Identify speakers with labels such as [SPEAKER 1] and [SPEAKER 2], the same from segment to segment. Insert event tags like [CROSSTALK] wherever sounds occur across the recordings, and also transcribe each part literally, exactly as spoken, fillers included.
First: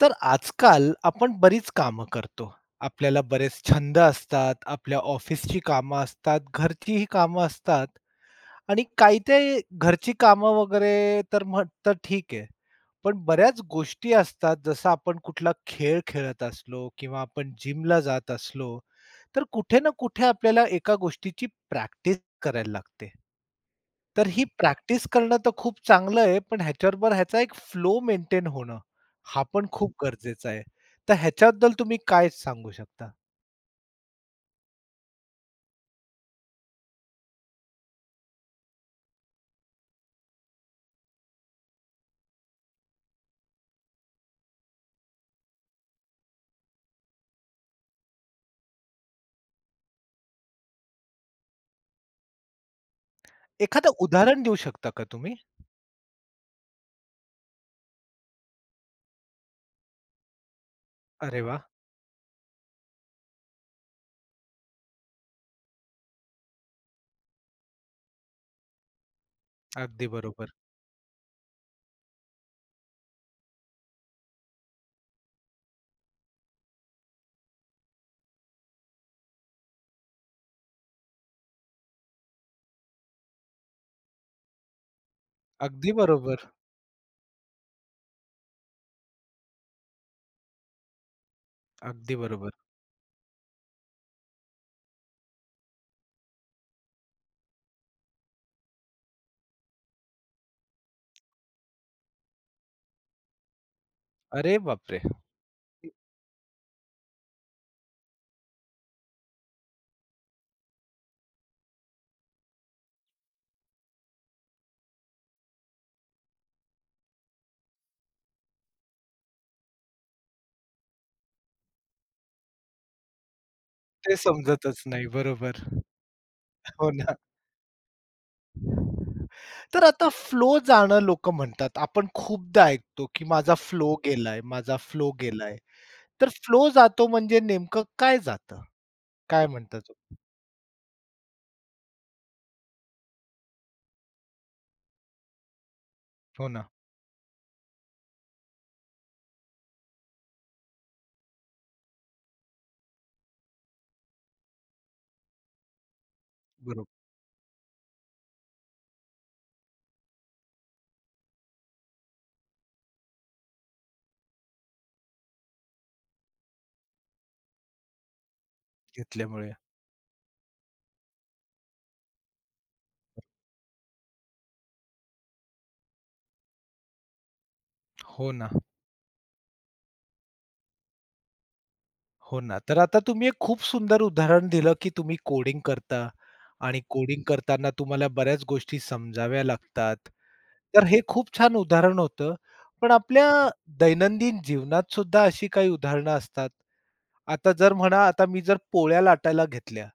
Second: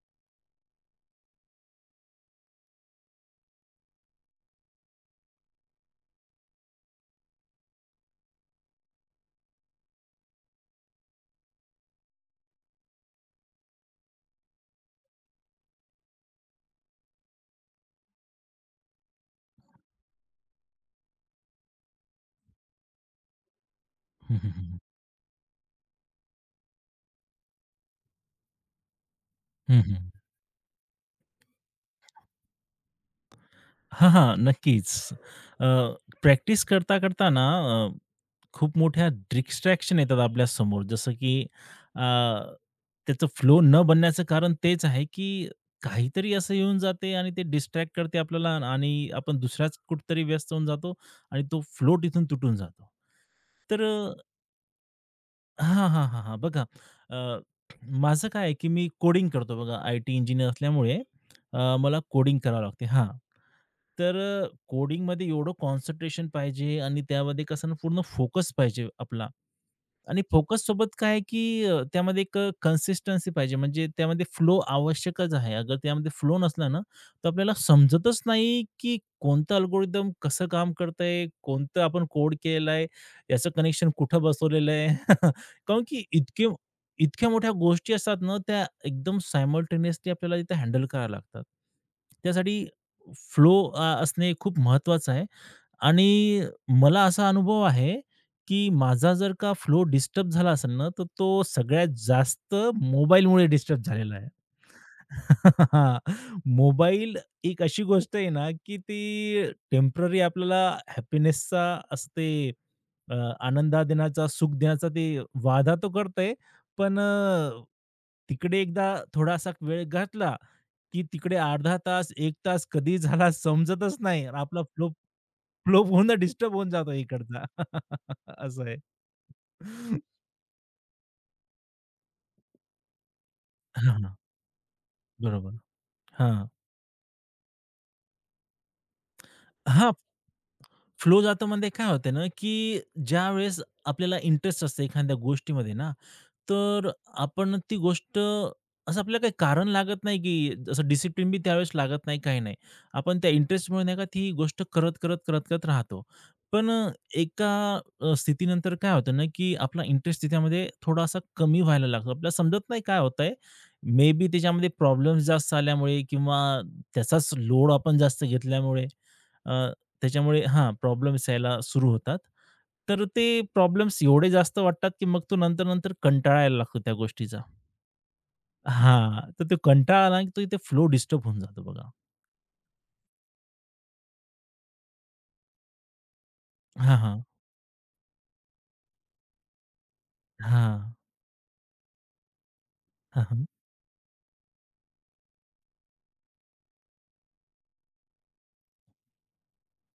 [SPEAKER 1] तर आजकाल आपण बरीच कामं करतो. आपल्याला बरेच छंद असतात, आपल्या ऑफिसची कामं असतात, घरचीही कामं असतात. आणि काही ते घरची कामं वगैरे तर म्हण तर ठीक आहे. पण बऱ्याच गोष्टी असतात जसं आपण कुठला खेळ खेळत असलो किंवा आपण जिमला जात असलो, तर कुठे ना कुठे आपल्याला एका गोष्टीची प्रॅक्टिस करायला लागते. तर
[SPEAKER 2] हं,
[SPEAKER 1] ही
[SPEAKER 2] हं, हं.
[SPEAKER 1] प्रॅक्टिस करणं तर खूप चांगलं आहे, पण ह्याच्याबरोबर ह्याचा एक फ्लो मेंटेन होणं, हा पण
[SPEAKER 2] हं,
[SPEAKER 1] खूप
[SPEAKER 2] हं.
[SPEAKER 1] गरजेचा आहे. तर ह्याच्याबद्दल तुम्ही काय सांगू शकता?
[SPEAKER 2] हां, हां. नक्कीच. प्रॅक्टिस करता, करता ना, अ, खूप मोठ्या डिस्ट्रॅक्शन येतात आपल्या समोर. जसं की, अ, त्याचं फ्लो न बनण्याचं कारण तेच आहे, की काहीतरी असं येऊन जाते आणि ते डिस्ट्रॅक्ट करते आपल्याला आणि आपण दुसऱ्याच कुठेतरी व्यस्त होऊन जातो आणि तो फ्लो तिथून तुटून जातो. तर
[SPEAKER 1] एखादं
[SPEAKER 2] अ
[SPEAKER 1] उदाहरण देऊ शकता का तुम्ही?
[SPEAKER 2] हां, हां, हां, हां. बघा, अ, माझं काय आहे, की मी कोडिंग करतो बघा. आय-टी इंजिनियर असल्यामुळे
[SPEAKER 1] अरे वाह!
[SPEAKER 2] अ, मला कोडिंग करावं लागते. हां. तर अ, कोडिंगमध्ये एवढं कॉन्सन्ट्रेशन पाहिजे आणि त्यामध्ये कसं ना पूर्ण फोकस पाहिजे आपला.
[SPEAKER 1] अगदी
[SPEAKER 2] आणि
[SPEAKER 1] बरोबर.
[SPEAKER 2] फोकस सोबत काय आहे, की अ, त्यामध्ये एक अ, कन्सिस्टन्सी पाहिजे. म्हणजे त्यामध्ये फ्लो आवश्यकच आहे. अगर त्यामध्ये फ्लो नसला ना, तर आपल्याला समजतच नाही, की कोणतं अल्गोरिदम कसं काम करतंय, कोणतं आपण कोड केलेलं आहे, याचं कनेक्शन कुठं बसवलेलं आहे. [LAUGHS] कारण
[SPEAKER 1] अगदी
[SPEAKER 2] की
[SPEAKER 1] बरोबर.
[SPEAKER 2] इतके इतक्या मोठ्या गोष्टी असतात ना, त्या एकदम सायमल्टेनियसली आपल्याला इथे हँडल कराव्या लागतात.
[SPEAKER 1] अगदी बरोबर.
[SPEAKER 2] त्यासाठी फ्लो असणे खूप महत्त्वाचं आहे आणि मला असा अनुभव आहे की माझा जर का फ्लो डिस्टर्ब झाला असेल ना, तर तो सगळ्यात जास्त मोबाईलमुळे डिस्टर्ब झालेला आहे.
[SPEAKER 1] अरे बापरे!
[SPEAKER 2] [LAUGHS] मोबाईल एक अशी गोष्ट आहे ना, की ती टेम्पररी आपल्याला हॅपीनेसचा असं ते, अ, आनंद देण्याचा, सुख देण्याचा ते वाधा तो करते, पण अ, तिकडे एकदा थोडासा वेळ घातला, की तिकडे अर्धा तास, एक तास कधी झाला समजतच
[SPEAKER 1] ते
[SPEAKER 2] नाही. आणि आपला
[SPEAKER 1] समजतच
[SPEAKER 2] फ्लो,
[SPEAKER 1] नाही. बरोबर.
[SPEAKER 2] फ्लो पूर्ण डिस्टर्ब होऊन
[SPEAKER 1] हो
[SPEAKER 2] जातो
[SPEAKER 1] ना.
[SPEAKER 2] इकडचा. [LAUGHS] असं आहे.
[SPEAKER 1] तर आता फ्लो जाणं लोकं म्हणतात. आपण खूपदा ऐकतो, की माझा फ्लो
[SPEAKER 2] हां, हां.
[SPEAKER 1] गेलाय, माझा फ्लो
[SPEAKER 2] बरोबर.
[SPEAKER 1] गेलाय. तर
[SPEAKER 2] हां.
[SPEAKER 1] फ्लो जातो म्हणजे नेमकं काय जातं? काय म्हणता
[SPEAKER 2] हां,
[SPEAKER 1] तुम्ही?
[SPEAKER 2] फ्लो जातं म्हणजे काय होतं ना, की ज्यावेळेस आपल्याला इंटरेस्ट असतो एखाद्या गोष्टीमध्ये ना,
[SPEAKER 1] हो ना.
[SPEAKER 2] तर आपण ती गोष्ट, असं आपल्याला काही कारण लागत नाही, की जसं डिसिप्लिन बी त्यावेळेस लागत नाही, काही नाही. आपण त्या इंटरेस्टमुळे नाही का ती गोष्ट करत, करत, करत, करत राहतो. पण अ,
[SPEAKER 1] बरोबर.
[SPEAKER 2] एका अ, स्थितीनंतर काय होतं ना, की आपला इंटरेस्ट त्याच्यामध्ये थोडासा कमी व्हायला लागतो. आपल्याला समजत नाही काय होतंय. मे बी त्याच्यामध्ये प्रॉब्लेम्स जास्त आल्यामुळे किंवा त्याचाच लोड आपण जास्त घेतल्यामुळे,
[SPEAKER 1] घेतल्यामुळे.
[SPEAKER 2] अ, त्याच्यामुळे हां, प्रॉब्लेम्स यायला सुरू होतात. तर ते प्रॉब्लेम्स एवढे जास्त वाटतात, की मग तो नंतर-नंतर कंटाळायला लागतो त्या गोष्टीचा.
[SPEAKER 1] हो ना.
[SPEAKER 2] हां, तर तो कंटाळा आला, की तो इथे फ्लो डिस्टर्ब होऊन जातो बघा.
[SPEAKER 1] हो ना. तर आता तुम्ही एक खूप सुंदर उदाहरण दिलं, की तुम्ही कोडिंग करता आणि
[SPEAKER 2] हां,
[SPEAKER 1] कोडिंग
[SPEAKER 2] हां.
[SPEAKER 1] करताना तुम्हाला बऱ्याच गोष्टी समजाव्या लागतात. तर
[SPEAKER 2] हां.
[SPEAKER 1] हे खूप छान उदाहरण होतं. पण
[SPEAKER 2] हां,
[SPEAKER 1] आपल्या
[SPEAKER 2] हां.
[SPEAKER 1] दैनंदिन जीवनात सुद्धा अशी काही उदाहरणं असतात. आता जर म्हणा, आता मी जर पोळ्या लाटायला घेतल्या,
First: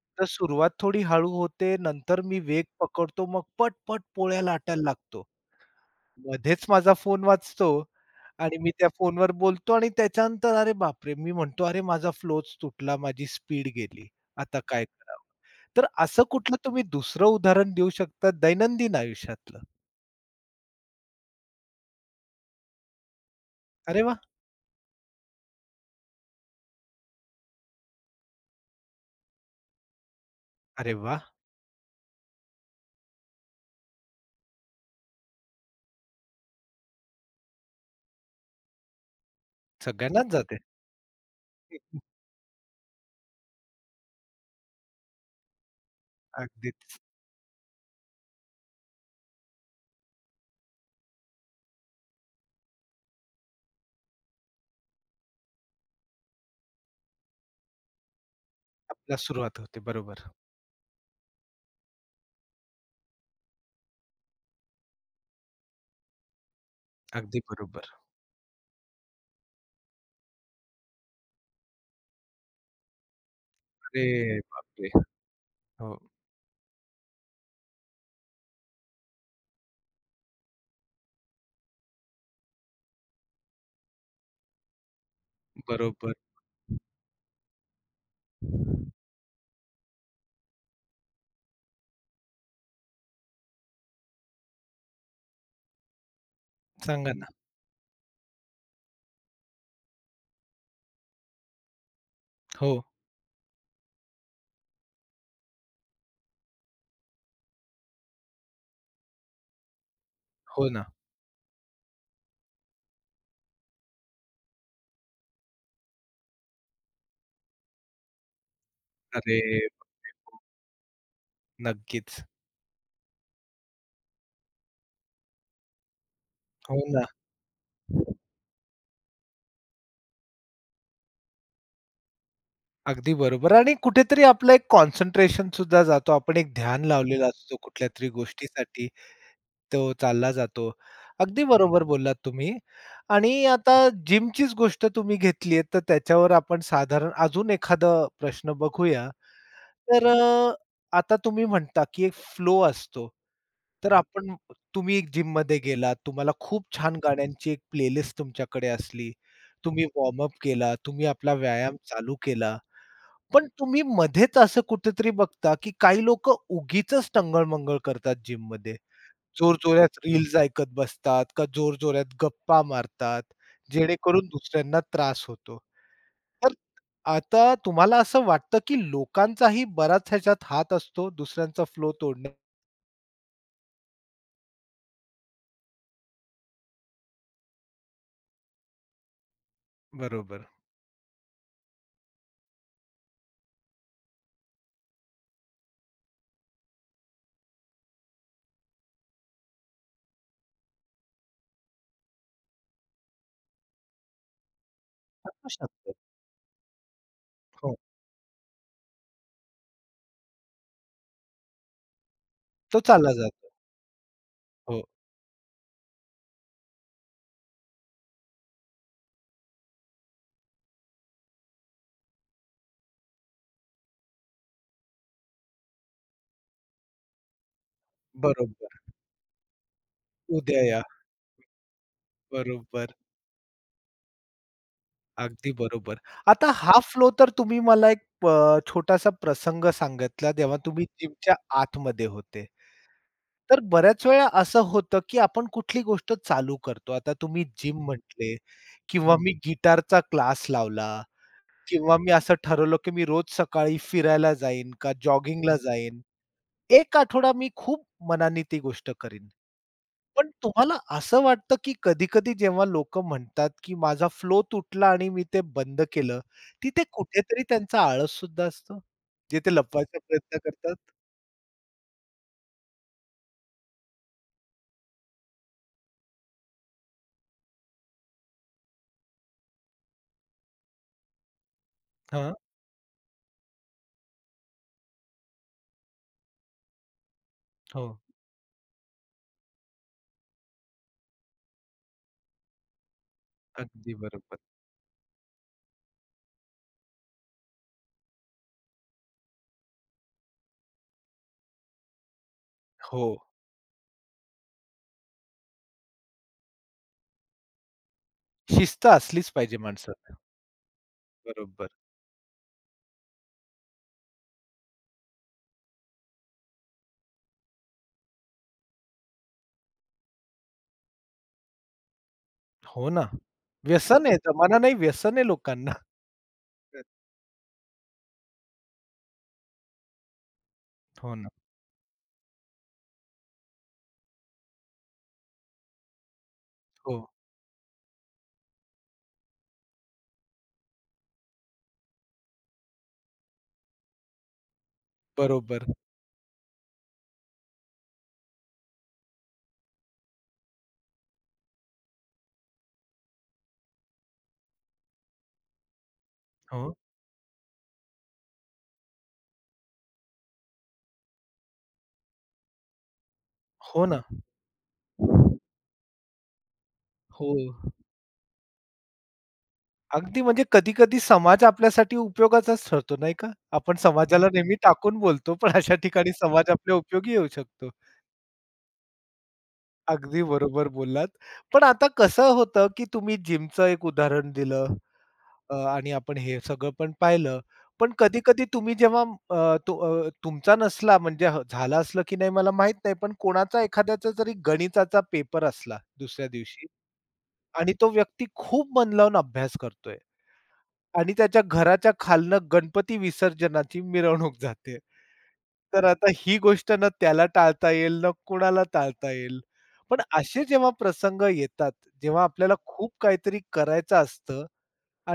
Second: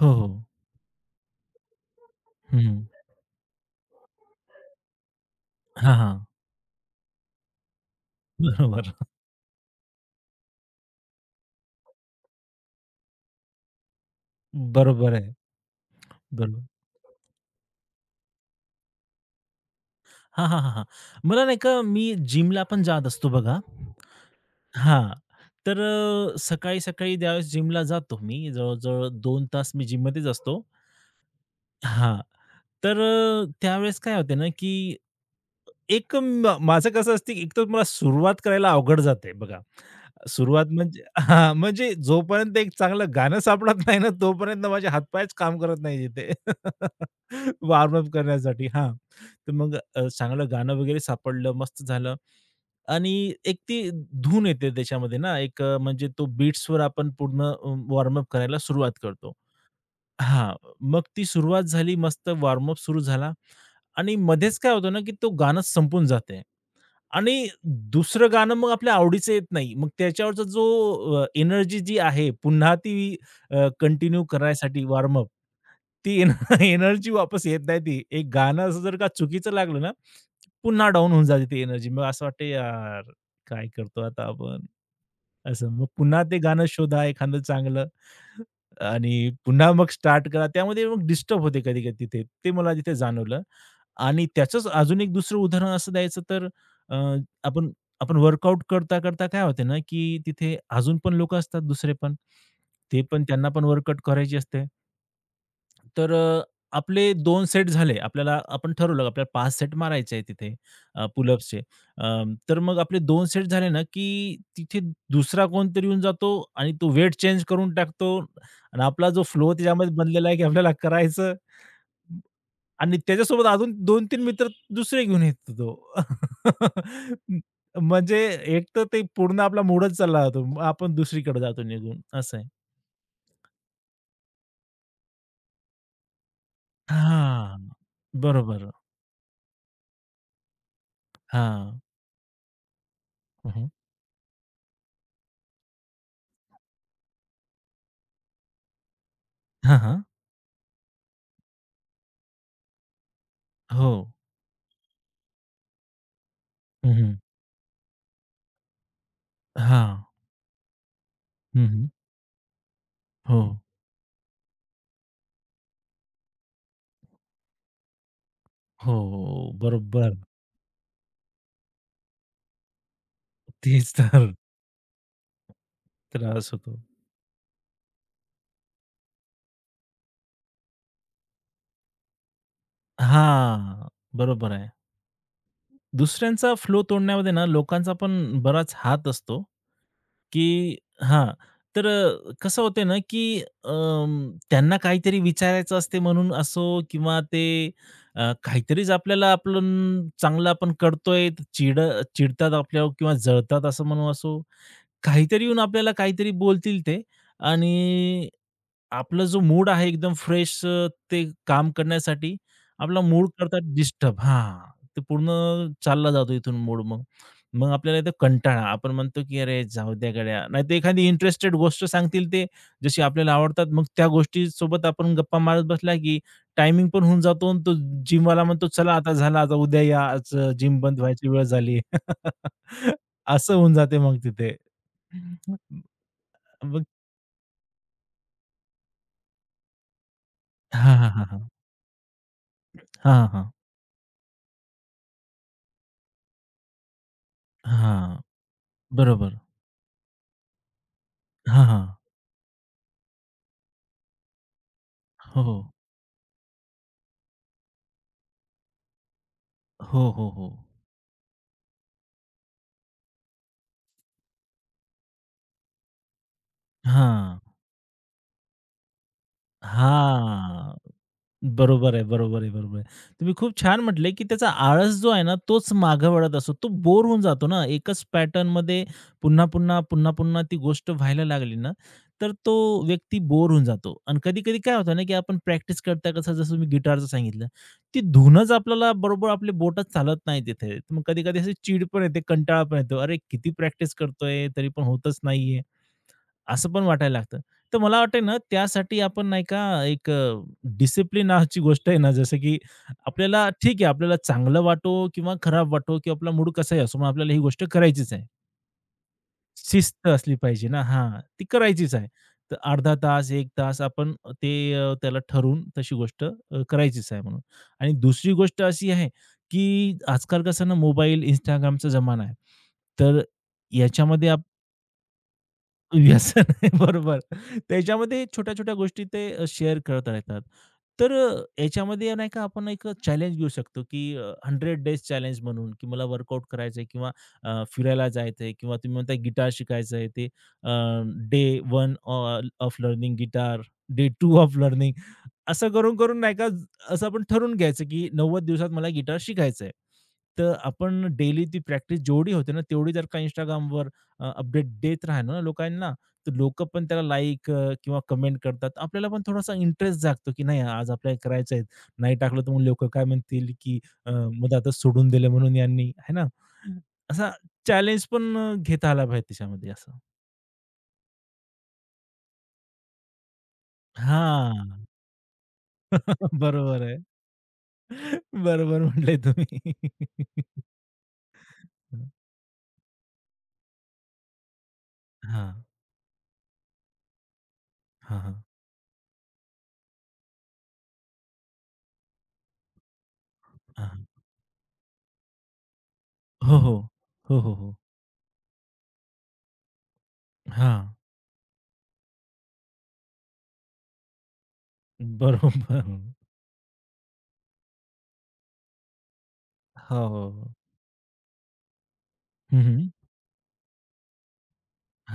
[SPEAKER 2] हो,
[SPEAKER 1] तर
[SPEAKER 2] हो.
[SPEAKER 1] सुरुवात थोडी हळू होते, नंतर मी वेग
[SPEAKER 2] हं.
[SPEAKER 1] पकडतो, मग पट-पट पोळ्या लाटायला लागतो.
[SPEAKER 2] हां, हां.
[SPEAKER 1] मध्येच माझा फोन वाजतो आणि मी त्या
[SPEAKER 2] बरोबर.
[SPEAKER 1] फोनवर बोलतो आणि त्याच्यानंतर अरे बापरे! मी म्हणतो, "अरे माझा फ्लोच तुटला, माझी स्पीड गेली. आता काय
[SPEAKER 2] बरोबर
[SPEAKER 1] करावं?"
[SPEAKER 2] आहे.
[SPEAKER 1] तर असं कुठलं
[SPEAKER 2] बरोबर.
[SPEAKER 1] तुम्ही दुसरं उदाहरण देऊ शकता दैनंदिन आयुष्यातलं?
[SPEAKER 2] हां, हां, हां, हां. मला नाही का मी जिमला पण जात असतो बघा.
[SPEAKER 1] अरे वाह!
[SPEAKER 2] हां. तर अ, सकाळी-सकाळी त्यावेळेस जिमला जातो मी. जवळ-जवळ दोन तास मी जिममध्येच असतो.
[SPEAKER 1] अरे वाह!
[SPEAKER 2] हां. तर अ, त्यावेळेस काय होते ना, की एक म माझं कसं असतं, एक तर मला सुरुवात करायला अवघड जाते बघा.
[SPEAKER 1] सगळ्यांनाच जाते.
[SPEAKER 2] सुरुवात म्हणजे हां, म्हणजे जोपर्यंत एक चांगलं गाणं सापडत नाही ना, तोपर्यंत माझे हातपायच काम करत नाही तिथे.
[SPEAKER 1] अगदीच.
[SPEAKER 2] [LAUGHS] वॉर्म अप करण्यासाठी हां. तर मग अ, चांगलं गाणं वगैरे सापडलं, मस्त झालं आणि एक ती धून येते त्याच्यामध्ये ना, एक अ, म्हणजे तो बीट्सवर आपण पूर्ण अ, करायला सुरुवात
[SPEAKER 1] आपल्याला
[SPEAKER 2] करतो.
[SPEAKER 1] सुरुवात होते. बरोबर.
[SPEAKER 2] हां, मग ती सुरुवात झाली, मस्त वॉर्म सुरू झाला आणि मध्येच काय होतं ना, की तो गाणं संपून जाते.
[SPEAKER 1] अगदी
[SPEAKER 2] आणि
[SPEAKER 1] बरोबर.
[SPEAKER 2] दुसरं गाणं मग आपल्या आवडीचं येत नाही. मग त्याच्यावरचा जो एनर्जी जी आहे पुन्हा ती अ, कंटिन्यू
[SPEAKER 1] अरे
[SPEAKER 2] करायसाठी
[SPEAKER 1] बापरे!
[SPEAKER 2] वॉर्मअप,
[SPEAKER 1] हो.
[SPEAKER 2] ती एनर्जी [LAUGHS] वापस येत नाही ती. एक गाणं असं जर का चुकीचं लागलं ना, पुन्हा डाउन होऊन जाते ती एनर्जी. मग असं वाटतं यार, काय करतो आता आपण? असं मग
[SPEAKER 1] बरोबर.
[SPEAKER 2] पुन्हा ते गाणं शोधा एखादं चांगलं आणि पुन्हा मग स्टार्ट करा. त्यामध्ये मग डिस्टर्ब होते कधी-कधी तिथे. ते मला तिथे जाणवलं. आणि त्याचंच अजून एक दुसरं उदाहरण असं द्यायचं तर, अ,
[SPEAKER 1] सांगा ना.
[SPEAKER 2] आपण आपण वर्कआउट करता, करता काय होते ना, की तिथे अजून पण लोकं असतात दुसरे पण.
[SPEAKER 1] हो.
[SPEAKER 2] ते पण त्यांना पण वर्कआउट करायची असते. तर अ, आपले दोन सेट झाले. आपल्याला आपण ठरवलं आपल्याला पाच सेट मारायचे आहे तिथे
[SPEAKER 1] हो ना.
[SPEAKER 2] पुलअप्सचे. तर मग आपले दोन सेट झाले ना, की तिथे दुसरा कोणतरी येऊन जातो आणि तो वेट चेंज करून टाकतो आणि आपला जो
[SPEAKER 1] अरे!
[SPEAKER 2] फ्लो त्याच्यामध्ये बनलेला आहे, की आपल्याला करायचं
[SPEAKER 1] नक्कीच.
[SPEAKER 2] आणि त्याच्यासोबत अजून दोन-तीन मित्र दुसरे घेऊन येतो तो.
[SPEAKER 1] हो ना.
[SPEAKER 2] [LAUGHS] म म्हणजे एक तर ते पूर्ण आपला मूडच चालला जातो. मग आपण दुसरीकडे जातो निघून असं आहे.
[SPEAKER 1] अगदी बरोबर आणि कुठेतरी आपलं एक कॉन्सन्ट्रेशन सुद्धा जातो. आपण एक ध्यान लावलेला असतो
[SPEAKER 2] हां.
[SPEAKER 1] कुठल्यातरी
[SPEAKER 2] बरोबर.
[SPEAKER 1] गोष्टीसाठी. तो चालला जातो. अगदी
[SPEAKER 2] हां.
[SPEAKER 1] बरोबर बोललात तुम्ही. आणि
[SPEAKER 2] हं, हं.
[SPEAKER 1] आता जिमचीच गोष्ट तुम्ही घेतलीये, तर त्याच्यावर आपण साधारण अजून एखादा प्रश्न बघूया.
[SPEAKER 2] हां,
[SPEAKER 1] तर अ, आता तुम्ही म्हणता, की एक फ्लो असतो.
[SPEAKER 2] हो.
[SPEAKER 1] तर आपण तुम्ही जिममध्ये गेलात, तुम्हाला खूप
[SPEAKER 2] हं,
[SPEAKER 1] छान
[SPEAKER 2] हं.
[SPEAKER 1] गाण्यांची एक प्लेलिस्ट तुमच्याकडे असली. तुम्ही
[SPEAKER 2] हां.
[SPEAKER 1] वॉर्म अप केला, तुम्ही आपला व्यायाम चालू केला.
[SPEAKER 2] हो.
[SPEAKER 1] पण तुम्ही मध्येच असं कुठेतरी बघता, की काही लोकं उगीचच टंगळ-मंगळ करतात जिममध्ये.
[SPEAKER 2] हो, हो.
[SPEAKER 1] जोरजोरात
[SPEAKER 2] बरोबर.
[SPEAKER 1] रील्स ऐकत बसतात का जोरजोरात गप्पा मारतात,
[SPEAKER 2] तेच
[SPEAKER 1] जेणेकरून
[SPEAKER 2] तर
[SPEAKER 1] दुसऱ्यांना त्रास होतो. तर
[SPEAKER 2] त्रास होतो.
[SPEAKER 1] आता तुम्हाला असं वाटतं, की लोकांचाही बराच ह्याच्यात हात असतो दुसऱ्यांचा फ्लो तोडण्यात?
[SPEAKER 2] हां. बरोबर आहे. दुसऱ्यांचा फ्लो तोडण्यामध्ये ना लोकांचा पण बराच हात असतो.
[SPEAKER 1] बरोबर.
[SPEAKER 2] की हां. तर अ, कसं होते ना, की अं, त्यांना काहीतरी विचारायचं असते म्हणून असो किंवा ते अ, काहीतरीच आपल्याला आपण चांगलं आपण करतोय, तर चिड चिडतात आपल्यावर किंवा जळतात असं म्हणू असो. काहीतरी
[SPEAKER 1] असू
[SPEAKER 2] येऊन आपल्याला
[SPEAKER 1] शकतो.
[SPEAKER 2] काहीतरी बोलतील ते
[SPEAKER 1] हो,
[SPEAKER 2] आणि आपला जो मूड आहे एकदम फ्रेश ते काम करण्यासाठी,
[SPEAKER 1] तो
[SPEAKER 2] आपला
[SPEAKER 1] चालला
[SPEAKER 2] मूड
[SPEAKER 1] जातो.
[SPEAKER 2] करतात डिस्टर्ब हां,
[SPEAKER 1] हो,
[SPEAKER 2] ते पूर्ण चालला जातो इथून मूड मग. मग आपल्याला इथं कंटाळा. आपण म्हणतो की "अरे जाऊ द्या गड्या." नाहीतर एखादी इंटरेस्टेड गोष्ट सांगतील ते, जशी आपल्याला आवडतात. मग त्या गोष्टीसोबत आपण गप्पा मारत बसला की टायमिंग पण होऊन जातो आणि तो जिमवाला म्हणतो,
[SPEAKER 1] बरोबर.
[SPEAKER 2] "चला आता झालं, आता उद्या या. आज
[SPEAKER 1] उद्या
[SPEAKER 2] जिम
[SPEAKER 1] या.
[SPEAKER 2] बंद व्हायची वेळ झाली."
[SPEAKER 1] बरोबर.
[SPEAKER 2] [LAUGHS] असं होऊन जाते मग तिथे.
[SPEAKER 1] अगदी बरोबर. आता हा
[SPEAKER 2] मग
[SPEAKER 1] फ्लो तर तुम्ही मला एक अ, छोटासा प्रसंग सांगितला जेव्हा तुम्ही
[SPEAKER 2] हां, हां, हां,
[SPEAKER 1] जिमच्या
[SPEAKER 2] हां.
[SPEAKER 1] आतमध्ये होते.
[SPEAKER 2] हां, हां.
[SPEAKER 1] तर बऱ्याच वेळा असं होतं, की आपण कुठली गोष्ट चालू करतो. आता तुम्ही जिम
[SPEAKER 2] हां.
[SPEAKER 1] म्हटले किंवा मी
[SPEAKER 2] बरोबर.
[SPEAKER 1] गिटारचा क्लास लावला
[SPEAKER 2] हां, हां.
[SPEAKER 1] किंवा मी असं ठरवलं, की मी रोज सकाळी फिरायला जाईन का
[SPEAKER 2] हो,
[SPEAKER 1] जॉगिंगला जाईन. एक आठवडा मी खूप मनाने ती गोष्ट करीन.
[SPEAKER 2] हो, हो,
[SPEAKER 1] पण
[SPEAKER 2] हो. हो.
[SPEAKER 1] तुम्हाला असं वाटतं, की कधी-कधी जेव्हा लोक म्हणतात, की माझा फ्लो तुटला आणि मी ते बंद केलं, तिथे
[SPEAKER 2] हां,
[SPEAKER 1] कुठेतरी त्यांचा आळससुद्धा असतो, जे ते लपवायचा प्रयत्न
[SPEAKER 2] हां.
[SPEAKER 1] करतात?
[SPEAKER 2] बरोबर आहे, बरोबर आहे, बरोबर आहे. तुम्ही खूप छान म्हटले, की त्याचा आळस जो आहे ना, तोच मागं वळत असतो. तो बोर होऊन जातो ना, एकच पॅटर्नमध्ये पुन्हा-पुन्हा, पुन्हा-पुन्हा ती गोष्ट व्हायला लागली ना, तर
[SPEAKER 1] हां.
[SPEAKER 2] तो व्यक्ती बोर होऊन जातो. आणि कधी-कधी काय होतं ना, की आपण प्रॅक्टिस करता कसं, जसं मी गिटारचं सांगितलं,
[SPEAKER 1] हो,
[SPEAKER 2] ती धूनच आपल्याला बरोबर आपली बोटं चालत नाही तिथे. मग कधी-कधी अशी चीड पण येते, कंटाळा पण येतो. अरे, किती
[SPEAKER 1] अगदी
[SPEAKER 2] प्रॅक्टिस
[SPEAKER 1] बरोबर.
[SPEAKER 2] करतोय, तरी पण होतच नाहीये. असं पण वाटायला लागतं. तर मला वाटतंय ना, त्यासाठी आपण नाही का एक, अ, डिसिप्लिन नावाची गोष्ट आहे ना, जसं की
[SPEAKER 1] हो,
[SPEAKER 2] आपल्याला ठीक आहे, आपल्याला चांगलं वाटो किंवा खराब वाटो किंवा आपला मूड कसाही असो, मग आपल्याला ही गोष्ट करायचीच आहे.
[SPEAKER 1] शिस्त असलीच पाहिजे
[SPEAKER 2] शिस्त
[SPEAKER 1] माणसात.
[SPEAKER 2] असली पाहिजे ना हां, ती
[SPEAKER 1] बरोबर.
[SPEAKER 2] करायचीच आहे. तर अर्धा तास, एक तास आपण ते, अ, त्याला ठरवून तशी गोष्ट अ, करायचीच आहे म्हणून. आणि दुसरी गोष्ट अशी आहे, की आजकाल कसं ना मोबाईल, Instagramचा जमाना आहे.
[SPEAKER 1] हो ना.
[SPEAKER 2] तर
[SPEAKER 1] व्यसन आहे,
[SPEAKER 2] याच्यामध्ये
[SPEAKER 1] जमाना नाही व्यसन आहे लोकांना.
[SPEAKER 2] व्यसन आहे. [LAUGHS] बरोबर. त्याच्यामध्ये छोट्या-छोट्या गोष्टी ते शेअर करत राहतात. तर
[SPEAKER 1] हो ना.
[SPEAKER 2] अ, याच्यामध्ये नाही का आपण एक चॅलेंज घेऊ शकतो, की अ, शंभर डेज चॅलेंज म्हणून, की मला वर्कआउट करायचंय
[SPEAKER 1] हो,
[SPEAKER 2] किंवा अ, फिरायला जायचंय किंवा तुम्ही म्हणताय गिटार शिकायचं आहे ते day one uh of learning guitar, day two of learning,
[SPEAKER 1] बरोबर.
[SPEAKER 2] असं करून, करून नाही का, असं आपण ठरवून घ्यायचं, की नव्वद दिवसात मला गिटार शिकायचं आहे. तर आपण डेली ती प्रॅक्टिस जेवढी होते ना, तेवढी जर का Instagramवर अ, अपडेट देत राहिलो ना लोकांना, तर लोकं
[SPEAKER 1] हो.
[SPEAKER 2] पण त्याला लाईक अ, किंवा कमेंट करतात. आपल्याला पण थोडासा इंटरेस्ट जागतो, की नाही आज आपल्याला करायचं आहे. नाही टाकलं तर मग लोकं काय म्हणतील, की
[SPEAKER 1] हो ना.
[SPEAKER 2] अ, मग आता सोडून दिलं म्हणून यांनी, है ना?
[SPEAKER 1] हो.
[SPEAKER 2] असा चॅलेंज पण अ, घेता आला पाहिजे त्याच्यामध्ये असं.
[SPEAKER 1] अगदी म्हणजे कधी-कधी समाज आपल्यासाठी उपयोगाचाच ठरतो नाही का? आपण हं. समाजाला नेहमी
[SPEAKER 2] हां.
[SPEAKER 1] टाकून बोलतो, पण अशा ठिकाणी
[SPEAKER 2] [LAUGHS]
[SPEAKER 1] समाज आपल्या
[SPEAKER 2] बरोबर आहे.
[SPEAKER 1] उपयोगी येऊ शकतो.
[SPEAKER 2] बरोबर म्हटले तुम्ही.
[SPEAKER 1] अगदी
[SPEAKER 2] [LAUGHS]
[SPEAKER 1] बरोबर बोललात. पण आता
[SPEAKER 2] हं.
[SPEAKER 1] कसं होतं, की तुम्ही जिमचं एक उदाहरण दिलं
[SPEAKER 2] हां.
[SPEAKER 1] अ, आणि आपण हे सगळं पण पाहिलं. पण
[SPEAKER 2] हां, हां.
[SPEAKER 1] कधी-कधी तुम्ही जेव्हा अ, तु अ, तुमचा नसला म्हणजे झालं असलं की नाही मला माहीत नाही, पण कोणाचा
[SPEAKER 2] हां, हां.
[SPEAKER 1] एखाद्याचा जरी गणिताचा पेपर असला दुसऱ्या
[SPEAKER 2] हो,
[SPEAKER 1] दिवशी
[SPEAKER 2] हो. हो, हो,
[SPEAKER 1] आणि
[SPEAKER 2] हो.
[SPEAKER 1] तो व्यक्ती खूप मन लावून अभ्यास करतोय.
[SPEAKER 2] हां.
[SPEAKER 1] आणि त्याच्या घराच्या खालनं गणपती विसर्जनाची मिरवणूक जाते.
[SPEAKER 2] बरोबर.
[SPEAKER 1] तर आता ही गोष्ट ना त्याला टाळता येईल, ना कुणाला टाळता येईल.
[SPEAKER 2] हो,
[SPEAKER 1] पण
[SPEAKER 2] हो,
[SPEAKER 1] असे
[SPEAKER 2] हो.
[SPEAKER 1] जेव्हा प्रसंग येतात, जेव्हा आपल्याला
[SPEAKER 2] हं, हं.
[SPEAKER 1] खूप काहीतरी करायचं असतं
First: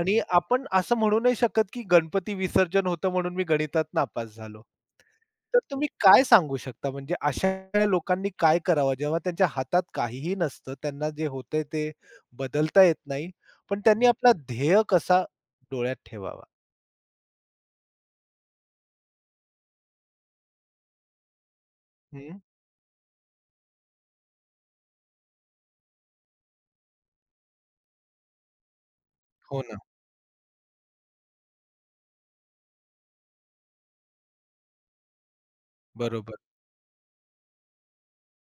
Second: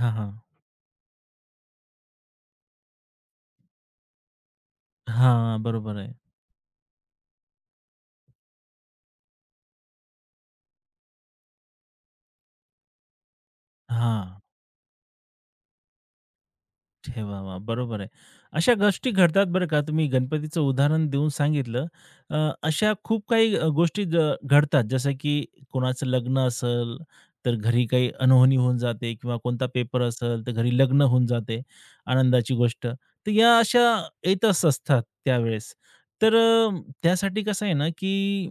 [SPEAKER 2] हां, हां.
[SPEAKER 1] आपण असं म्हणू नाही शकत, की गणपती विसर्जन होतं म्हणून मी गणितात नापास झालो. तर
[SPEAKER 2] हां,
[SPEAKER 1] तुम्ही
[SPEAKER 2] बरोबर आहे.
[SPEAKER 1] काय सांगू शकता म्हणजे अशा लोकांनी काय करावं जेव्हा त्यांच्या हातात काहीही नसतं, त्यांना जे होतंय ते बदलता येत नाही, पण त्यांनी आपला
[SPEAKER 2] हां.
[SPEAKER 1] ध्येय कसा डोळ्यात ठेवावा?
[SPEAKER 2] ठेवावा. बरोबर आहे. अशा गोष्टी घडतात बरं का. तुम्ही गणपतीचं उदाहरण देऊन सांगितलं.
[SPEAKER 1] हं,
[SPEAKER 2] अ, अशा खूप काही अ, गोष्टी ज घडतात. जसं की कोणाचं लग्न असेल, तर घरी काही अनहोनी होऊन जाते किंवा
[SPEAKER 1] हो
[SPEAKER 2] कोणता
[SPEAKER 1] ना.
[SPEAKER 2] पेपर असेल, तर घरी लग्न होऊन जाते, आनंदाची गोष्ट. तर या अशा येतच असतात त्यावेळेस. तर
[SPEAKER 1] बरोबर.
[SPEAKER 2] अ, त्यासाठी कसं आहे ना, की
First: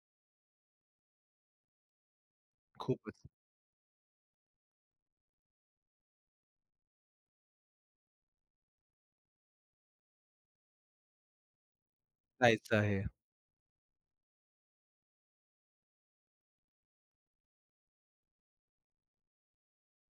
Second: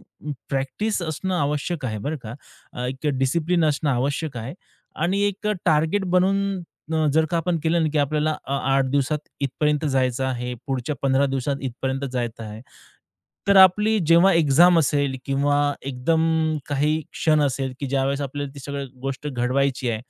[SPEAKER 2] प्रॅक्टिस असणं आवश्यक आहे बरं का. अ, एक
[SPEAKER 1] खूपच
[SPEAKER 2] डिसिप्लिन असणं आवश्यक आहे आणि एक टार्गेट बनवून अ, जर का आपण केलं ना, की आपल्याला अ, आठ दिवसात इथपर्यंत जायचं आहे, पुढच्या पंधरा दिवसात इथपर्यंत जायचं आहे.
[SPEAKER 1] जायचं आहे.
[SPEAKER 2] तर आपली जेव्हा एक्झाम असेल किंवा एकदम काही क्षण असेल, की ज्यावेळेस आपल्याला ती सगळी गोष्ट घडवायची आहे.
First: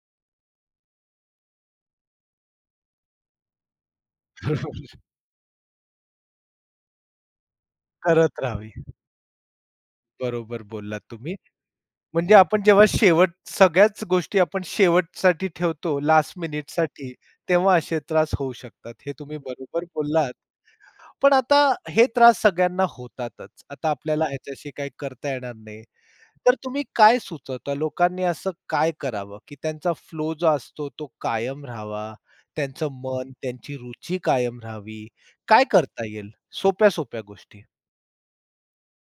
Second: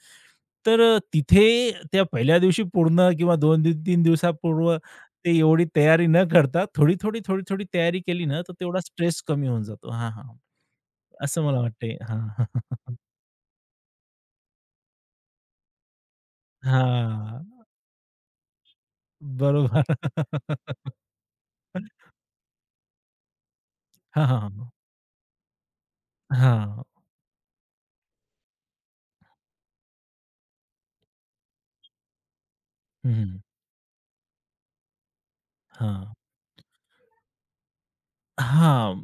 [SPEAKER 2] तर तिथे त्या पहिल्या दिवशी पूर्ण किंवा दोन-तीन
[SPEAKER 1] [LAUGHS]
[SPEAKER 2] दिवसापूर्व
[SPEAKER 1] बरोबर.
[SPEAKER 2] ते एवढी तयारी न करता थोडी-थोडी, थोडी-थोडी तयारी केली
[SPEAKER 1] करत
[SPEAKER 2] ना, तर
[SPEAKER 1] राहावी.
[SPEAKER 2] तेवढा स्ट्रेस कमी होऊन जातो. हां, हां.
[SPEAKER 1] बरोबर बोललात तुम्ही.
[SPEAKER 2] असं मला वाटतंय. हां.
[SPEAKER 1] म्हणजे आपण जेव्हा शेवट सगळ्याच गोष्टी आपण शेवटसाठी ठेवतो, लास्ट मिनिटसाठी,
[SPEAKER 2] हां. [LAUGHS]
[SPEAKER 1] तेव्हा असे त्रास होऊ शकतात. हे तुम्ही बरोबर
[SPEAKER 2] बरोबर.
[SPEAKER 1] बोललात. पण आता हे त्रास सगळ्यांना होतातच. आता
[SPEAKER 2] [LAUGHS]
[SPEAKER 1] आपल्याला
[SPEAKER 2] हां, हां,
[SPEAKER 1] ह्याच्याशी
[SPEAKER 2] हां.
[SPEAKER 1] काही करता येणार नाही. तर तुम्ही
[SPEAKER 2] हां.
[SPEAKER 1] काय सुचवता? लोकांनी असं काय करावं, की त्यांचा फ्लो जो असतो तो कायम राहावा, त्यांचं
[SPEAKER 2] हं,
[SPEAKER 1] मन, त्यांची रुची कायम राहावी? काय करता
[SPEAKER 2] हां.
[SPEAKER 1] येईल सोप्या-सोप्या गोष्टी?
[SPEAKER 2] हां.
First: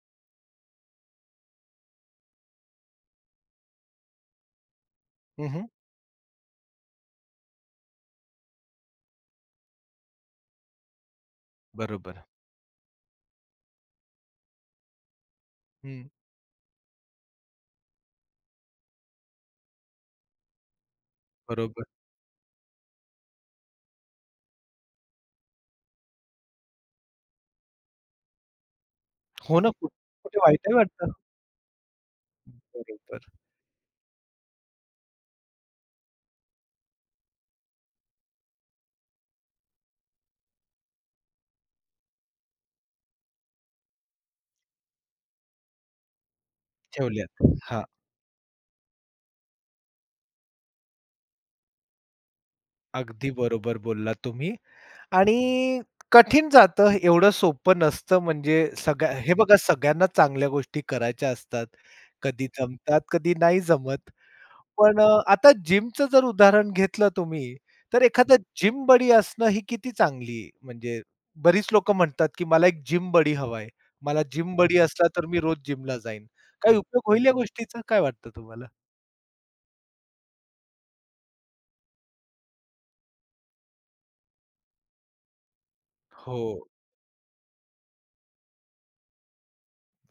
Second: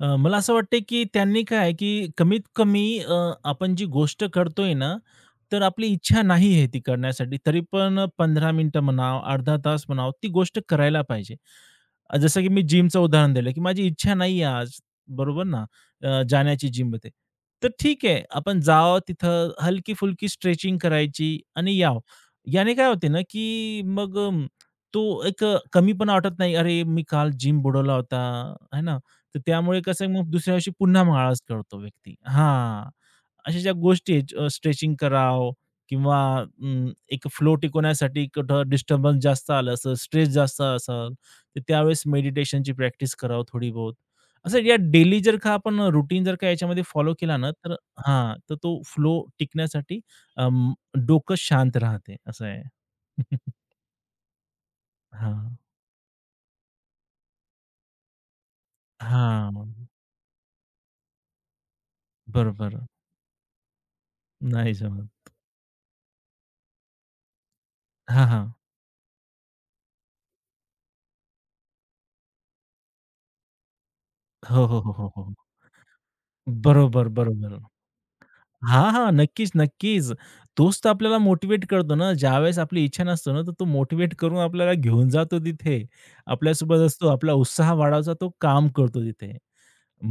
[SPEAKER 2] अ, मला असं वाटतंय, की त्यांनी काय आहे, की कमीत कमी अ, आपण जी गोष्ट करतोय ना, तर
[SPEAKER 1] हं,
[SPEAKER 2] आपली इच्छा नाही आहे ती करण्यासाठी, तरी पण पंधरा मिनिटं म्हणा, अर्धा तास म्हणा, ती गोष्ट करायला पाहिजे. अ,
[SPEAKER 1] बरोबर.
[SPEAKER 2] जसं की मी जिमचं उदाहरण दिलं, की माझी इच्छा नाही आहे आज, बरोबर ना,
[SPEAKER 1] हं,
[SPEAKER 2] अ, जाण्याची जिममध्ये. तर ठीक आहे, आपण जावं तिथं, हलकी-फुलकी स्ट्रेचिंग करायची आणि
[SPEAKER 1] बरोबर.
[SPEAKER 2] यावं. याने काय होते ना, की मग तो एक, अ, कमीपणा वाटत नाही. अरे, मी काल जिम बुडवला होता, है ना? तर
[SPEAKER 1] हो ना,
[SPEAKER 2] त्यामुळे कसं आहे मग
[SPEAKER 1] कुठे
[SPEAKER 2] दुसऱ्या दिवशी
[SPEAKER 1] वाईटही
[SPEAKER 2] पुन्हा
[SPEAKER 1] वाटतं.
[SPEAKER 2] माळाच करतो व्यक्ती. हां,
[SPEAKER 1] बरोबर.
[SPEAKER 2] अशा ज्या गोष्टी आहेत, अ, स्ट्रेचिंग करावं किंवा अं, एक फ्लो टिकवण्यासाठी कुठं डिस्टर्बन्स जास्त आलं असेल, स्ट्रेस जास्त असेल, तर त्यावेळेस मेडिटेशनची प्रॅक्टिस करावं थोडी बहुत. असं या डेली जर का आपण रुटीन जर का याच्यामध्ये फॉलो
[SPEAKER 1] ठेवल्या.
[SPEAKER 2] केला ना, तर
[SPEAKER 1] हां,
[SPEAKER 2] हां, तर तो फ्लो टिकण्यासाठी अं, डोकं शांत राहते, असं आहे.
[SPEAKER 1] अगदी
[SPEAKER 2] [LAUGHS]
[SPEAKER 1] बरोबर बोललात तुम्ही आणि
[SPEAKER 2] हां.
[SPEAKER 1] कठीण जातं, एवढं सोपं नसतं म्हणजे सगळ्या हे बघा
[SPEAKER 2] हां,
[SPEAKER 1] सगळ्यांनाच चांगल्या गोष्टी करायच्या असतात. कधी
[SPEAKER 2] बरोबर.
[SPEAKER 1] जमतात, कधी नाही जमत.
[SPEAKER 2] नाही
[SPEAKER 1] पण अ,
[SPEAKER 2] जमत.
[SPEAKER 1] आता जिमचं जर उदाहरण घेतलं तुम्ही, तर
[SPEAKER 2] हां,
[SPEAKER 1] एखादा
[SPEAKER 2] हां.
[SPEAKER 1] जिम बडी असणं ही किती चांगली म्हणजे बरीच लोकं म्हणतात, की "मला एक जिम बडी हवाय. मला जिम
[SPEAKER 2] हो,
[SPEAKER 1] बडी
[SPEAKER 2] हो, हो,
[SPEAKER 1] असला
[SPEAKER 2] हो,
[SPEAKER 1] तर
[SPEAKER 2] हो.
[SPEAKER 1] मी रोज जिमला जाईन." काही उपयोग
[SPEAKER 2] बरोबर,
[SPEAKER 1] होईल या
[SPEAKER 2] बरोबर.
[SPEAKER 1] गोष्टीचा? काय वाटतं तुम्हाला?
[SPEAKER 2] हां, हां. नक्कीच, नक्कीच. तोच तर आपल्याला मोटिव्हेट करतो ना, ज्यावेळेस आपली इच्छा नसतो ना, तर तो मोटिव्हेट करून आपल्याला घेऊन जातो तिथे.
[SPEAKER 1] हो,
[SPEAKER 2] आपल्यासोबत असतो, आपला उत्साह वाढवायचा तो काम करतो तिथे.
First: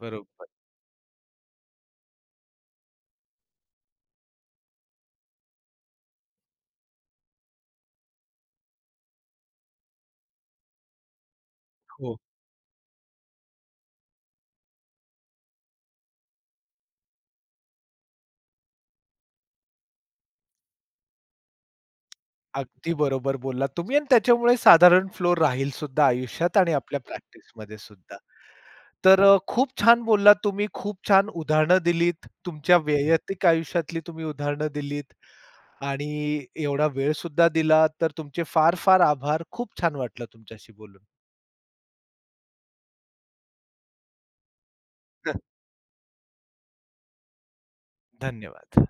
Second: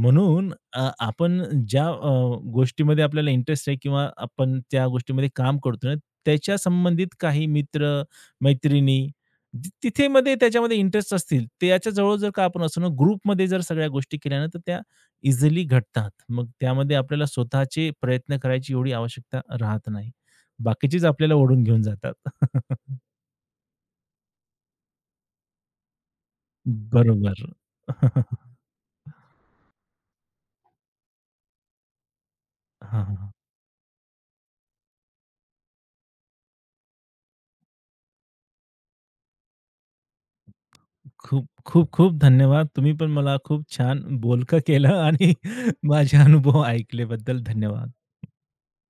[SPEAKER 1] बरोबर.
[SPEAKER 2] अ, आपण ज्या अ, गोष्टीमध्ये आपल्याला इंटरेस्ट आहे किंवा आपण त्या गोष्टीमध्ये काम करतोय ना, त्याच्या संबंधित काही मित्र, मैत्रिणी ति तिथे मध्ये त्याच्यामध्ये इंटरेस्ट असतील, त्याच्या
[SPEAKER 1] हो.
[SPEAKER 2] जवळ जर का आपण असू ना, ग्रुपमध्ये जर सगळ्या गोष्टी केल्या ना, तर त्या इझिली घडतात. मग त्यामध्ये आपल्याला स्वतःचे प्रयत्न करायची एवढी आवश्यकता राहत नाही. बाकीचेच आपल्याला ओढून घेऊन जातात.
[SPEAKER 1] अगदी
[SPEAKER 2] [LAUGHS]
[SPEAKER 1] बरोबर बोललात तुम्ही आणि त्याच्यामुळे साधारण फ्लो राहील सुद्धा आयुष्यात आणि आपल्या
[SPEAKER 2] बरोबर.
[SPEAKER 1] प्रॅक्टिसमध्ये सुद्धा.
[SPEAKER 2] [LAUGHS]
[SPEAKER 1] तर अ, खूप छान बोललात तुम्ही, खूप छान उदाहरणं दिलीत. तुमच्या
[SPEAKER 2] हां, हां.
[SPEAKER 1] वैयक्तिक आयुष्यातली तुम्ही उदाहरणं दिलीत आणि एवढा वेळ सुद्धा दिला. तर तुमचे फार-फार आभार. खूप छान वाटलं तुमच्याशी बोलून.
[SPEAKER 2] खूप, खूप, खूप धन्यवाद. तुम्ही पण मला खूप छान बोलकं केलं आणि
[SPEAKER 1] [LAUGHS]
[SPEAKER 2] [LAUGHS] माझे अनुभव ऐकल्याबद्दल धन्यवाद.
[SPEAKER 1] धन्यवाद.